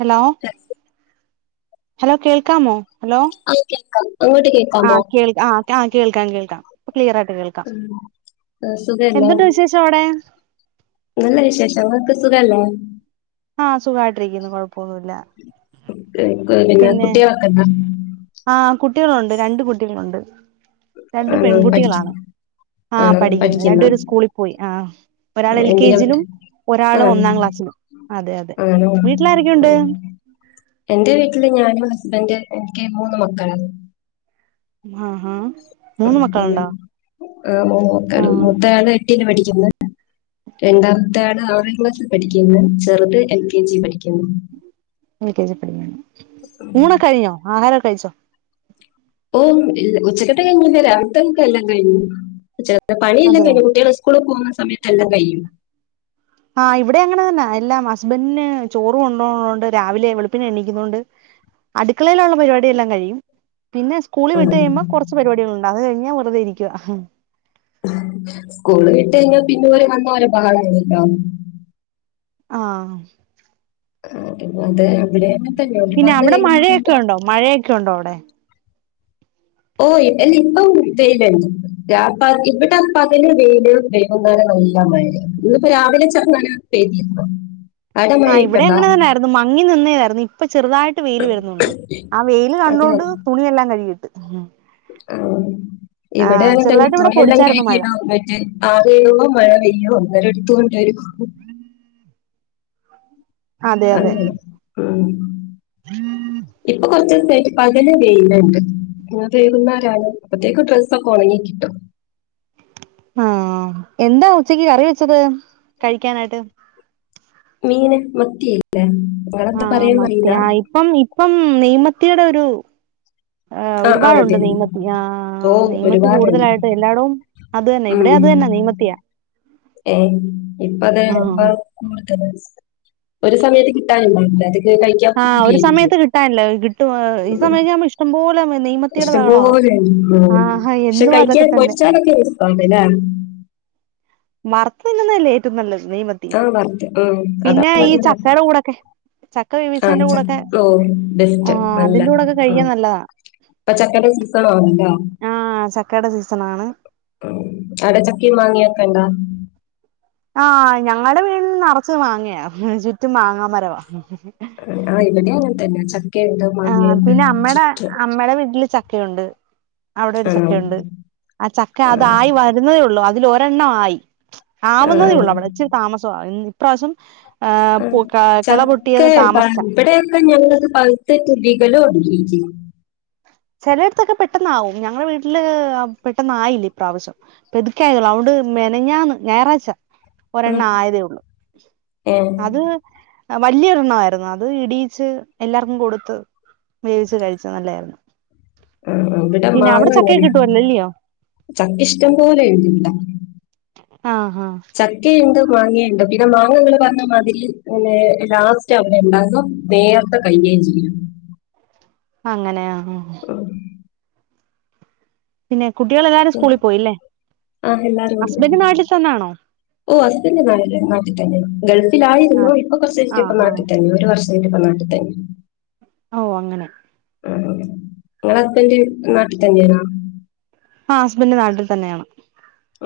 Hello hello കേൾക്കാമോ hello ആയിക്കെക്ക അങ്ങോട്ട് കേക്കാ പോോ ആഹ് കേൾ ആഹ് കേൾക്കാം കേൾക്കാം ക്ലിയർ ആയിട്ട് കേൾക്കാം ഉം. ആ, സുഖല്ലേ എന്തുണ്ട് വിശേഷം അവിടെ നല്ല വിശേഷം നിക്ക് സുഖല്ലേ ആ അ സുഖായിട്ടിരിക്കുന്നു കൊഴപ്പൊന്നുമല്ല ഏ, കു- പിന്നെ കുട്ടികളൊക്കെ എന്താ ആ കുട്ടികളുണ്ട് രണ്ട് കുട്ടികളുണ്ട് [inaudible] [unintelligible] രണ്ട ആണോ പഠിക്ക പെൺകുട്ടികളാണ് ആഹ ആണോ പഠിക്കുന്നത് രണ്ടു പഠിക്കുന്ന പേര സ്കൂളിൽ പോയി ആ ആ, ഒരാൾ എൽ കെ എന്തിനാ ജയിലും ഒരാള് ആ ഒന്നാം ക്ലാസ്സിലും അതെ അതെ ആണോ വീട്ടില ആ. ആാരൊക്കെയുണ്ട് എന്റെ വീട്ടില് ഞാനും ഹസ്ബന്ഡ എനിക്ക് മൂന്ന് മക്കള ആഹ് ഹഹ പിന്നെോക്ക ആഹ് മൂത്താണ് എട്ടിന് പഠിക്ക രണ്ടാമത്തെ ആട് ആ ക്ലാസ്സിൽ പഠിക്കുന്നത് ചെറുത് എം കെ ജി പഠിക്കുന്നു കജി പഠിക്ക ഉം. ഊന കഴിയും ആഹാര കഴച്ചോ ഓ ഉച്ചക്കെട്ട കഴഞ്ഞില്ല രാവത്തത്തെക്കെ എല്ലാം കഴു അ പണ ഇല്ല അതെ ക കുട്ടികള സ്കൂിൽ പോക സമയത്തെല്ലാംകയിയും ആഹ് ഇവിടെ അങ്ങനെതന്നാ എല്ലാം ഹസ്ബന്റ്ന് ചോറ് കൊണ്ടോണോണ്ട് രാവിലെ വെളുപ്പിനെണീക്കുന്നോണ്ട് അടുക്കളയിലുള്ള പരിപാടിയെല്ലാം കഴിയും പിന്ന സ്കൂളി ഉം. വിട്ട്കഴിയുമ്പോ കുറച്ച് പരിപാടികളുണ്ട് അത്കഴിഞ്ഞ വെറുതെയിരിക്കുക അഹ്മ് സ്കൂള് വിട്ട്കഴിഞ്ഞ പിന്നോര് വന്നലൊരു പാടണ്ട്ട്ടാ ആഹ്മ് ആ [inaudible] പിന്നെ അവിടെ കഴിഞ്ഞാൽ പിന്നെ മഴയൊക്കെയൊണ്ടോ മഴയൊക്കെയൊണ്ടോ അവിടെ ഓ അല്ലിപ്പം വെയിലണ്ട് [unintelligible] ഇവിടെ പകല് വെയില് വൈകുന്നേരം നല്ലമഴയും ഇന്നിപ്പോ രാവിലെ ചെറ്ക്കനെ പെയ്തിരുന്നു അവിടെ ആഹ് മഴയൊക്കെ ഇവിടെ ഉണ്ടോ അങ്ങനെതന്നായിരുന്നു മങ്ങി നിന്നേതായിരുന്നു ഇപ്പൊ ചെറുതായിട്ട് വെയില് വരുന്നുണ്ട് ആ വെയിയില് കണ്ടോണ്ട് തുണിയെല്ലാം കഴുകിയിട്ട് ആഹ് ആ ഇവിടേങ്ങനെതന്നെ ചെറുതായിട്ട് ഇവിടെ തുണിയെല്ലാം പൊടിച്ചായിരുന്നു മഴ കഴുകിയിടാൻ [unintelligible] ആറെയോ മഴപെയ്യോ അന്നേരം എടുത്തോണ്ട്വരും അതെ അതെ അങ്ങനെ ഉം ഇപ്പൊക്കൊറച് പകല് വെയിലണ്ട് [inaudible] അപ്പത്തേക്ക് ഡ്രസ്സൊക്കൊണങ്ങിക്കിട്ടും ആഹ് എന്താഉച്ചക്ക് കറിവെച്ചത് കഴിക്കാനായിട്ട് മീന് മത്തിയില്ലേ നിങ്ങളെന്താ ആഹ് പറയാന്ന് അറിയില്ല മത്തിയാ ഇപ്പം മി ഇപ്പം നെയ്മത്തിയുടൊരു ആ-ആ അങ്ങനത്തെയന്നെ ഓ നെയ്മത്തി ഒരുപാടണ്ട് കൂടുതലായിട്ട് എല്ലായിടവും അത് തന്നെ ഇവിടെ അത് ഉം തന്നെ നെയ്മത്തിയാ ഏ ഇപ്പത് ആ ഇപ്പ കൂടുതലാ ഒരുസമയത്ത് കിട്ടാന്ണ്ടാവില്ലാത് ആഹ് ഒരുസമയത്ത് കിട്ടാനില്ല കിട്ടും ഈ സമയോക്കെയാവുമ്പോ ഇഷ്ടംപോലെ നെയ്മത്തിയുടെ ബഹളാ ഇഷ്ടംപോലെ ആഹാ പക്ഷെ എന്നും അതൊക്കെ കഴിക്കാൻ തന്നെ പൊരിച്ചാലൊക്കെ ഉസ്‌പ്പാവുണ്ട് ലെ വർത്ത്തിന്നുന്നതല്ലേ ഏറ്റവുംനല്ലത് ആഹ് വറ്ത്ത് ഉം അതാ [inaudible] ഈ ചക്കയുടെ കൂടൊക്കെ ചക്ക ആ വേവിച്ചതിന്റെ കൂടൊക്കെ ചക്ക ഓ ആ ഡേറ്റ് നല്ല അതിന്റെ കൂടൊക്കെ ഉം കഴിക്കാൻ നല്ലതാ പ്പച്ചക്കെടെ സീസണാണ് ട്ടാ ആ ചക്കയുടെ സീസണാണ് അടച്ചക്കയുംമാങ്ങയും ഒക്കെണ്ടാ ഉം ആഹ് ഞങ്ങടെവീട് നറച്ച് മാങ്ങയാ ചുറ്റും മാങ്ങാമരമാ ആ ഇവടെയുംങ്ങനെതന്നെ ആഹ് പിന്നെ അമ്മേടെ അമ്മെടെവീട്ടില് ചക്കയുണ്ട് അവിടൊരു ആണോ ചക്കയുണ്ട് ആ ചക്ക ആ അതായി വരുന്നതേയുള്ളൂ അതിൽ ഒരെണ്ണം ണായി [unintelligible] ആ ആ ആവുന്നതേയുള്ളൂ അവിടെ ഇച്ചിരി താമസവാ ഇപ്രാശ്യം അഹ് ചക്കഇടാണ്ട് താമസിച്ചാ ഇബെട്യോയക്കെ ഞങ്ങള് പഹ് [unintelligible] ചെലയിട്ത്തൊക്കെ പെട്ടെന്ന് ആവും ഞങ്ങളെ വീട്ടില് പെട്ടെന്നായില്ല ഇ പ്രാവശ്യം പെത്ക്കെ ള [unintelligible] ണ്ട് മെനഞ്ഞാന്ന് ഞായറാഴ്ച ഉം ഒരെണ്ണം ആയതേ ഒള്ളൂ ഏ അത് വല്ല്യ ഒരണ്ണായിരുന്നു അത് ഇടീച്ച് എല്ലാർക്കും കൊടുത്ത് വേവിച്ച് കഴിച്ച നല്ലേയിരുന്നു അഹ് അഹ് ഇവടെ മാങ്ങങ്ങനെയ കിട്ടുവല്ലോ ഇല്ലയോ ചക്ക ഇഷ്ടം പോലെ ഇടാ ആഹ് ആഹ് ചക്ക യുണ്ട് മാങ്ങീണ്ട് പിന്നെ മാങ്ങ ഇങ്ങനെ [unintelligible] ഇ ലെ ലാസ്റ്റ് അവിടെ ഇണ്ടാക്കും നേര്ത്ത് [unintelligible] [unintelligible] അങ്ങനാ ഉം പിന്നെ കുട്ടികളെല്ലാരും സ്കൂളിൽ പോയില്ലേ ആഹ് എല്ലാരും ഉണ്ട് ഹസ്ബൻഡ് നാട്ടിൽ തന്നാണോ ഓ ഹസ്ബൻഡ് നാട്ടിലെനെ നാട്ടി തന്നെ ഗൾഫിൽ ആയിരുന്നു ആഹ് ഇപ്പൊ കൊറ്ചായിട്ട് ഇപ്പം ആഹ് നാട്ടിത്തന്നെ ഒരു വർഷ [unintelligible] ഓ അങ്ങനെ ആ ഇങ്ങള ഹസ്ബൻഡറ് നാട്ടിൽ തന്നേണൊ ആഹ് ഹസ്ബൻഡന്റ് നാട്ടിൽ തന്നെയാണ്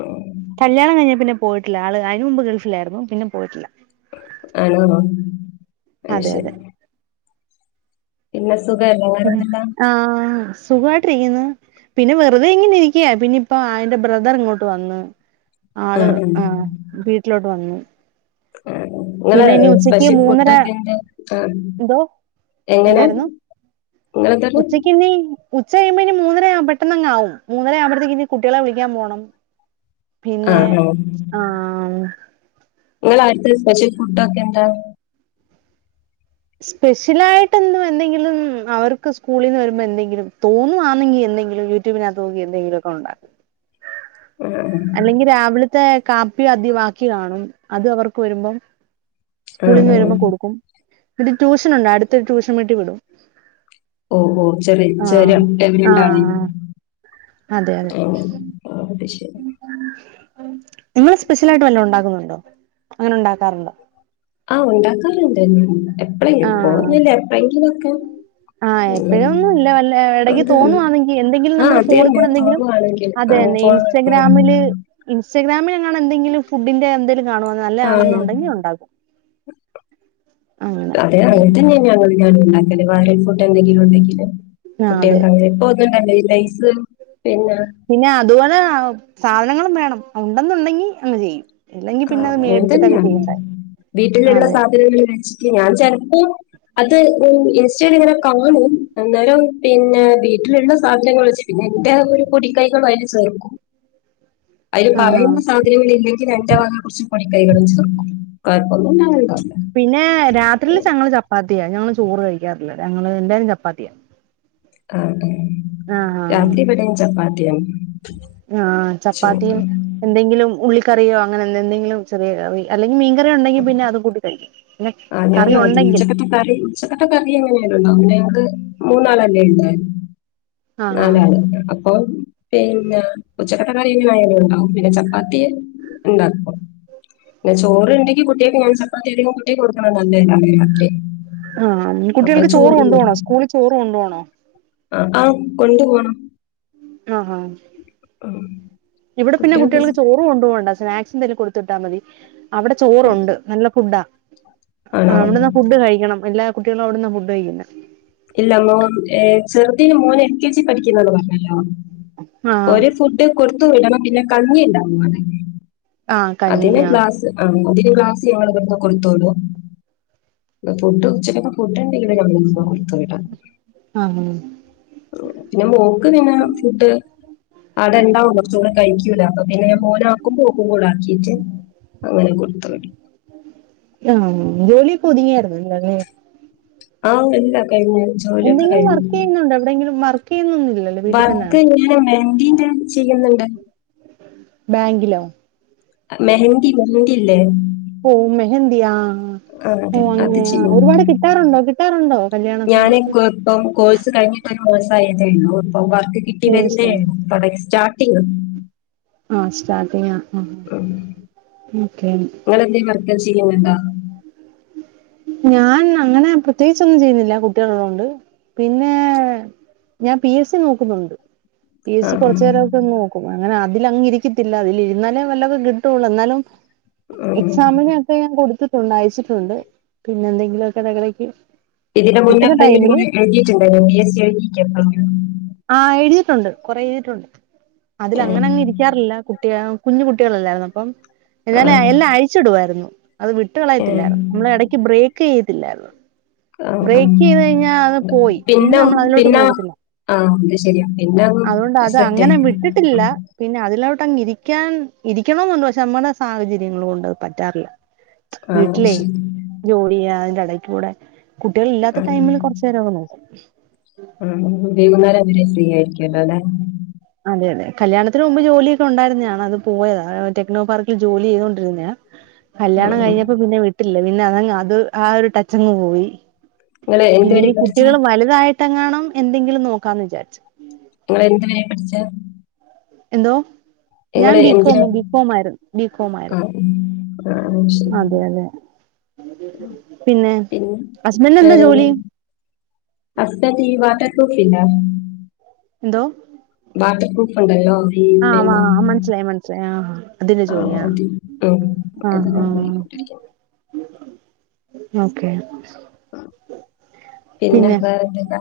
ഉം. കല്യാണം കഴിഞ്ഞ പിന്നെ പോയിട്ടില്ല ആള് അയിന് മുമ്പ് ഗൾഫിലായിരുന്നു പിന്നെ പോയിട്ടില്ല ആണ്ന്നോ അയ് അതെ ശരി അതെ പിന്നെ സ് സുഖല്ലെ വേറെപ്പെന്താ സുഖവായിട്ടിരിക്കുന്നു പിന്നെ വെറുതെ ഇങ്ങനെ ഇരിക്കാ പിന്നെ ഇപ്പ ആ ഇന്റെ ബ്രദർ ഇങ്ങോട്ട് വന്ന് ആള് ആഹ് ആ വീട്ടിലോട്ട് വന്ന് ആ ഇങ്ങൾ ഉച്ചക്ക് സ്പെഷ്യൽ മൂന്നര ഫുഡൊക്കെ ഇണ്ട് ആ എന്തോ എങ്ങനെ എന്തായിരുന്നു ഉങ്ങെന്താ പർണെ ഉച്ചക്ക് ഇനി ഉച്ച കഴിയുമ്പോ ഇനി മൂന്നരയാവും പെട്ടെന്നങ്ങ് ആവും മൂന്നര ആവുമ്പഴ്ത്തെക്ക് ഇനി കുട്ടിയെളെ വിളിക്കാൻ പോണം പിന്നെ ആണോ ആഹ് ഇങ്ങളെ അട്ത്തെ സ്പെഷ്യൽ ഫുഡൊക്കെ എന്താ സ്പെഷ്യലായിട്ട് എന്തും എന്തെങ്കിലും അവർക്ക് സ്കൂളീന്ന് വരുമ്പോ എന്തെങ്കിലും തോന്നുവാന്നെങ്കി എന്തെങ്കിലും യൂട്യൂബിനകത്ത് നോക്കി എന്തെങ്കിലും ഒക്കെ ഒണ്ടാക്കും ആ അല്ലെങ്കി രാവിലത്തെ കാപ്പി അദി ബാക്കി കാണും അത് അവർ ക്കു വെരുമ്പം ആ സ്കൂളിന്ന് ആ വെരുമ്പം കൊട്ക്കും ഇവടെ ട്യൂഷൻ ഉണ്ട് അട്ത്തൊരു ട്യൂഷൻ വീട്ടി വിടും ഓ ഓ ചെറി ആഹ് [unintelligible] എവിടെണ്ടാണെ ആഹ് അതെ അതെ ശരി ഇങ്ങൾ സ്പെഷ്യൽ ആയിട്ട് വല്ലോം ഉണ്ടാകുന്നു ണ്ടോ അങ്ങനെ ഉണ്ടാക്കാറുണ്ടോ ആ ഉണ്ടാക്കാർണ്ട് എപ്പളെങ്കിലും ആഹ് എപ്പൊയൊന്നില്ല എപ്പഴെങ്കിലും ഒക്കെ ആഹ് [unintelligible] എപ്പോഴൊന്നും ഇല്ല വല്ല ഇടയ്ക്ക് അതെന്നെ തോന്നുവാണെങ്കിൽ എന്തെങ്കിലും ആ നമ്മൾ ഫോണിൽ അതെന്നെ കൂടെ എന്തെങ്കിലും തോന്നുവാണെങ്കിൽ അതെ ആ തന്നെ ഫോൺ [unintelligible] ആണ് എന്തെിലും ഫുഡിന്റെ എന്തെ കാണുവാന്നെ ആ നല്ലയാണെന്നുണ്ടെങ്കി ഒണ്ടാകും അങ്ങനെ തെ അങ്ങൻ തെന്നെ ഞാനും ഞാനും ഉണ്ടാക്കൽ [unintelligible] ഫുഡ് എന്തെങ്കിലും ഉണ്ടെങ്കിൽ ആഹ് അതെ കുട്ടികൾക്ക് അങ്ങനെ ഇപ്പൊ ഒന്നും ഇണ്ടാക്കൽ ഇല്ല ലൈസ് പിന്നെ പിന്നെ അതുപോലെ സാധനങ്ങളും വേണം ഉണ്ടെന്നുണ്ടെങ്കി അങ്ങ് ചെയ്യും ഇല്ലെങ്കി ആ പിന്നെ അത് അങ്ങന മേടിച്ചിട്ടൊക്കെ തന്നെയാൺ ചെയ്യണ്ടേ വീട്ടിൽ ഉള്ള അതെ സാധനങ്ങൾ വെച്ചിട്ട് ഞാൻ ചെൽപ്പോ അത് ഇൻസ്റ്റെൽ ഇങ്ങനെ കാണും അന്നേരം പിന്നെ വീട്ടിലുള്ള സാധനങ്ങൾ വെച്ച് പിന്നെ ഇന്റെ ഒര് പൊടിക്കൈകളും അയിൽ ചേർക്കും അയിൽ ആഹാ പറയുന്ന സാധനങ്ങൾ ഇല്ലെങ്കിൽ അയി ച്ച് പൊടി കൈകളും ചേർക്കും [unintelligible] ഞാ അങ്ങനെ ഇണ്ടാ പിന്നെ രാത്രിൽ ചഞങ്ങൾ ചപ്പാതി ചത്തിയാ ഞങ്ങള്ൾ ചോറ് കഴിക്കാറില്ല ഞങ്ങള്ൾ എന്തായും ചപ്പാത്തിയ ആത ആഹ ആഹ ആഹ ചോറ് ചപ്പാത്തിയും എന്തെങ്കിലും ഉള്ള കറിയോ അങ്ങനെ എന്തെങ്കിലും ചെറിയ കറി അല്ലങ്കിൽ മീൻറി ഉണ്ടെങ്ക പിന്നെ അത് കൂട്ട കഴിക്കും പിന്നെ ആ് കറി ഞാനാ ഉണ്ടെങ്കിൽ ഉച്ചക്കട്ടെ കറി ഉച്ചക്കട്ടെ കറി എങ്ങനെയണ്ടോ അടെക്ക് മൂന്നാാലല്ലേ ഉണ്ട ആഹാ അതെതെ അപ്പൊ പിന്നെ ഉച്ചക്കട്ടക്കറി ഇങ്ങനെ ആയാലും ഉണ്ടാവും പിന്നെ ചപ്പാത്തി ഉണ്ടാക്കും പിന്നെ ചോറ ഉണ്ടെങ്കി കുട്ടികക്ക് ഞാൻ ചപ്പാത്തി അധികം കൊടുക്കണ നന്ദായി രാരി ആഹ കുട്ടികൾക്ക് ചോറ് കൊുപ പോകണോ സ്കൂളിൽ ചോറ് കൊണ്ടുപോകണോ ആ ആ കൊണ്ടു പോോണം ആഹഹ ആഹ ഇവിടെ പിന്നെ കുട്ടികൾക്ക് ചോറ് കൊണ്ടു പോോണ്ട സ്നാക്സിും തന്നെ കൊടുത്തട്ടാൽ മതി അവിടെ ചോറുണ്ട് നല്ല ഫുഡാ ആണോ ആഹ് അവിടന്ന ഫുഡ് കഴിക്കണം എല്ലാ കുട്ടികൾ അവിടന്ന ഫുഡ് കഴിക്കുന്നേ ഇല്ല മോൻ ഏഹ് ചെറുത് മോന് എൽ കെ ജി പഠിക്കുന്നന്ന് പറഞ്ഞല്ലോ ആഹ് ഓന് ഫുഡ് കൊടുത്ത് വിടണം പിന്നെ കഞ്ഞി ഉണ്ടാവും ആഹ് അതിന് കഞ്ഞിയാ ക്ലാസ് ആഹ് അതിന് ക്ലാസിന്ന് ഓരൊക്കെ കൊടുത്തോളും പിന്നെ ഫുഡ് ഉച്ചക്കത്തെ ഫുഡ് [unintelligible] ആഹ് പിന്നെ മോക്ക് പിന്നെ ഫുഡ് ആടെ ഉണ്ടാവും പക്ഷേ ഇവള് കഴിക്കൂല അപ്പൊ പിന്നെ ഞാൻ മോന് ആക്കുമ്പോ ഓൾക്കും കൂടെ ആകും ക്കീട്ട് അങ്ങനെ കൊടുത്തപടി ആഹ് ജോലി [unintelligible] ആഹ് [unintelligible] ജോലിയൊക്കെ എന്തെങ്കിലും കഴിഞ്ഞു വർക്ക് ചെയ്യുന്നുണ്ടോ എവിടെയെങ്കിലും വർക്ക് ചെയ്യുന്ന ഒന്നുമല്ലല്ലോ വീട്ടിൽ തന്നെയാണ് ഈൻ്റെ ബാങ്കിലോ മെഹന്തി മെഹന്തില്ലേ ഓഹ് മെഹന്തി ആഹ് ആഹ് ആഹ് അതെ ഓഹ് അത് അങ്ങനെയാ ചെയ്യുന്നുണ്ട് ഒരുപാട് കിട്ടാറുണ്ടോ കിട്ടാറുണ്ടോ കല്യാണ സമയത്ത് മാസായതെ ഇള്ളു ഇപ്പൊ വർ ക്കക്ക കിട്ടി വരുന്നെ കോഴ്സോ ഇള്ളു തൊടങ്ങി സ്റ്റാർ ട്ടെയ്തു. ആഹ് സ്റ്റാർട്ടിങ്ങാ ആഹ് മ് നിങ്ങെളെന്തേലും വർക്ക് ചെയ്യുന്നുണ്ടോ ഞാൻ അങ്ങനെ പ്രത്യേകിച്ചൊന്നും ചെയ്യുന്നില്ല കുട്ടികള് ഒള്ളോണ്ട് പിന്നെ ഞാൻ പി എസ് സി നോക്കുന്നുണ്ട് പി എസ് സി ആഹ് കുറച്ച് നേരം ഒക്കെ നോക്കും അങ്ങനെ അതിലങ്ങിരിക്കത്തില്ല ഇതിലിരുന്നാലേ വല്ലതും കിട്ടുള്ളൂ എന്നാലും ആഹ് ഉം എക്സാമിനൊക്കെ ഞാൻ കൊടുത്തിട്ടുണ്ട് അയച്ചിട്ടുണ്ട് പിന്നെ എന്തെങ്കിലും ഒക്കെ ടകടക്ക് ഇതിന്റെ മുന്നെപ്പളെങ്കിലും ഇതൊന്ന് എഴുതിട്ടുണ്ടായിന്നോ പി എസ് സി എഴുതീട്ടുണ്ടോ ആ എഴുതിയിട്ടുണ്ട് കുറേ എഴുതിട്ടുണ്ട് അതില് അങ്ങനെ അങ്ങ് ഏഹ് ഇരിക്കാറില്ല കു കുട്ടിയാം കുഞ്ഞു കുട്ടികളല്ലായിരുന്നോ അപ്പം എന്നാല് ആഹ് എല്ലാ അഴിച്ചിടുവായിരുന്നു അത് ഏഹ് വിട്ടുകളളയത്തില്ലായിരുന്നു നമ്മള് ഇടയ്ക്ക് ബ്രേക്ക് ക്കെയ്തില്ലായിരുന്നു ആഹ് ആഹ് പോയി പിന്നെ നമ്മൾ അതിലോട്ട് പിന്നെ നോക്കത്തില്ല ആഹ് ശരിയാ പിന്നെ അതുകൊണ്ട് അത് അങ്ങനെ സെറ്റായി വിട്ടിട്ടില്ല ഉം പിന്നെ അതിലോട് ങ്ങ് ഇരിക്കാൻ ഇരിക്കണന്നുണ്ട് പക്ഷെ നമ്മുടെ സാഹചര്യങ്ങളൊണ്ടത് പറ്റാറില്ല ആഹ് വീട്ടിലേ ശരി ജോലിയാ ഇടയ്ക്കുടെ കുട്ടികളില്ലാത്ത ആഹ് ടൈമില് കുറച്ചു നേരോക്ക നോക്കും ര് ഫ്രീ ആയിരിക്കല്ലോല്ലെ അതെ അതെ കല്യാണത്തിന് മുമ്പ് ജോലിയൊക്കെ ഉണ്ടായിരുന്നതാണ് അത് പോയതാ ടെക്നോ പാർക്കിൽ ജോലി ചെയ്തൊണ്ടിരുന്നയാ കല്യാണം ഉം ഉം കഴിഞ്ഞപ്പോ പിന്നെ വിട്ടില്ല പിന്നെ അതങ്ങ് അത് ആഹ് ഒരു ടച്ചങ്ങ് പോയി നിങ്ങള് എന്ത് പിന്ന വരെ ഇനി പഠിച്ചെ കുട്ടികൾ വലുതായ ട്ടങ്ങാണം എന്തെങ്കിലും നോക്കാന്ന് വിചാരിച്ചു നിങ്ങള് എന്ത് വരെ പഠിച്ച എന്തോ ഞാൻ ബികോം ബികോം ആരുന്നു ബികോം ആയിരുന്നു ആഹ ശരി ആ പിന്നെ ഹസ്ബൻഡ് എന്താ ജോലി അസ ഈ വാട്ടർപൂഫ് ഇല്ല ഇന്തോ വാട്ടർപ്രൂഫ്യൂണ്ടല്ലോ ആഹ ആ മനസ്സിലായി മനസ്സിലായി ആഹ അതിന്റെ ആഹ് ജോലിയ അത് ഉം അതിനാ ആഹ പോയിക്കൊണ്ടിരിക്കുന്നത്. ഓക്കെ പിന്നെ വേറെന്തല്ലാ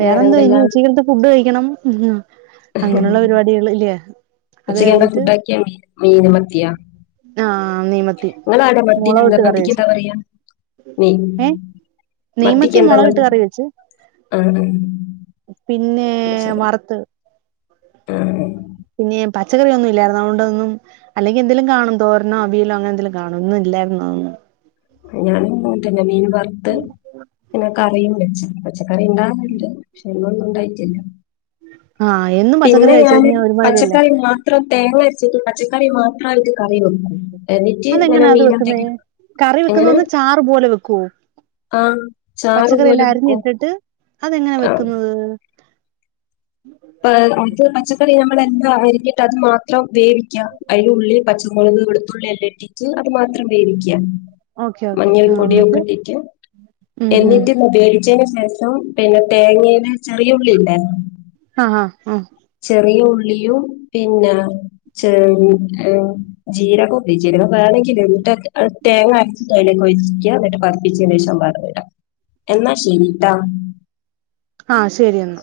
വേറെന്തോ ഇനി വേറെന്തല്ലാ ഉച്ചക്കനത്തെ ഫുഡ് കഴിക്കണം ഉ അങ്ങനെയുള്ള പരിപാടികൾ ഇല്ലേ അത് കഴിഞ്ഞിട്ട് മീൻ മത്തിയാ ആഹ നെയ്മത്തി നിങ്ങളാടെ മുളക മത്തിനെന്താ ഇട്ട് കറി വെച്ച മത്തിക്കെന്താ പറയാ മീ ഏ നെയ്മത്തി മത്തിക്കെന്താ മുളക ഇട്ട നിങ്ങള് കറി വെച്ച ആ ആ പിന്നെ അത് ശരി വറുത്ത് ആ പിന്നെ പച്ചക്കറിയൊന്നും ഇല്ലായിരുന്നതൊണ്ടൊന്നും അല്ലെങ്കി എന്തെങ്കലും കാണും തോരനോ അവിയലോ അങ്ങനെ എന്തെങ്കിലും കാണോ ഒും ഇല്ലായിരുന്നൊന്നും ഞാങ്ങന്നെീ വെറുത്ത് പിന്നെ കറിയും വെച്ചി കറിയെന്താ ഇന്നോന്നും ഒണ്ടായിട്ടില്ല ആ എന്നും പച്ചക്കറി പിന്നെ കഴിച്ച് ഞാന് കഴിഞ്ഞാ ഒരുമാതിരിയല്ലേ പച്ചക്കറി മാത്രം തേങ്ങ പച്ചക്കറി മാത്രമായിട്ട് കറി വെക്കും എന്നിട്ട് അത് ഇങ്ങനെ എങ്ങനാ അത് മീൻ വെക്ക്ന്നെ എന്തെങ്കിലും കറി വെ ന്ന് ചാറ് പോലെ വെക്കോ [inaudible] ആാ ചാറ് പോലെ വേക്കും അത് എങ്ങനാ വെക്ക്ന്നത് പ അത് പച്ചക്കറി ഞമ്മള് എന്താരിക്കും അത് മാത്രം വേവിക്ക്യാ അയില് ഉള്ളി, പച്ചമുളക്, വൊള തുള്ളിയെല്ലാം ഇട്ടിട്ട് അത് മാത്രം വേവിക്ക്യാ ഓക്കെ ഓക്കെ മഞ്ഞൾ ആ എന്നിട്ട് പൊടിയൊക്കെ ഇട്ടിട്ട് ഉം ഉം എന്നിട്ട് ഉപയോഗിച്ചേന് [unintelligible] പിന്നെ തേങ്ങേനെ ചെറിയ ഉള്ളില്ലെ ആ ആ ആ ചെറിയ ഉള്ളിയും പിന്നെ ചെ ജീരകം ജീരകം വേണങ്കില് എന്നിട്ട് ആ തേങ്ങ അരച്ചി അലേക്ക് ഒഴിക്ക്യാ എന്നിട്ട് [unintelligible] ശേഷം വറവ് ഇടാ എന്നാ ശെരിട്ടാ ആ ശെരി എന്നാ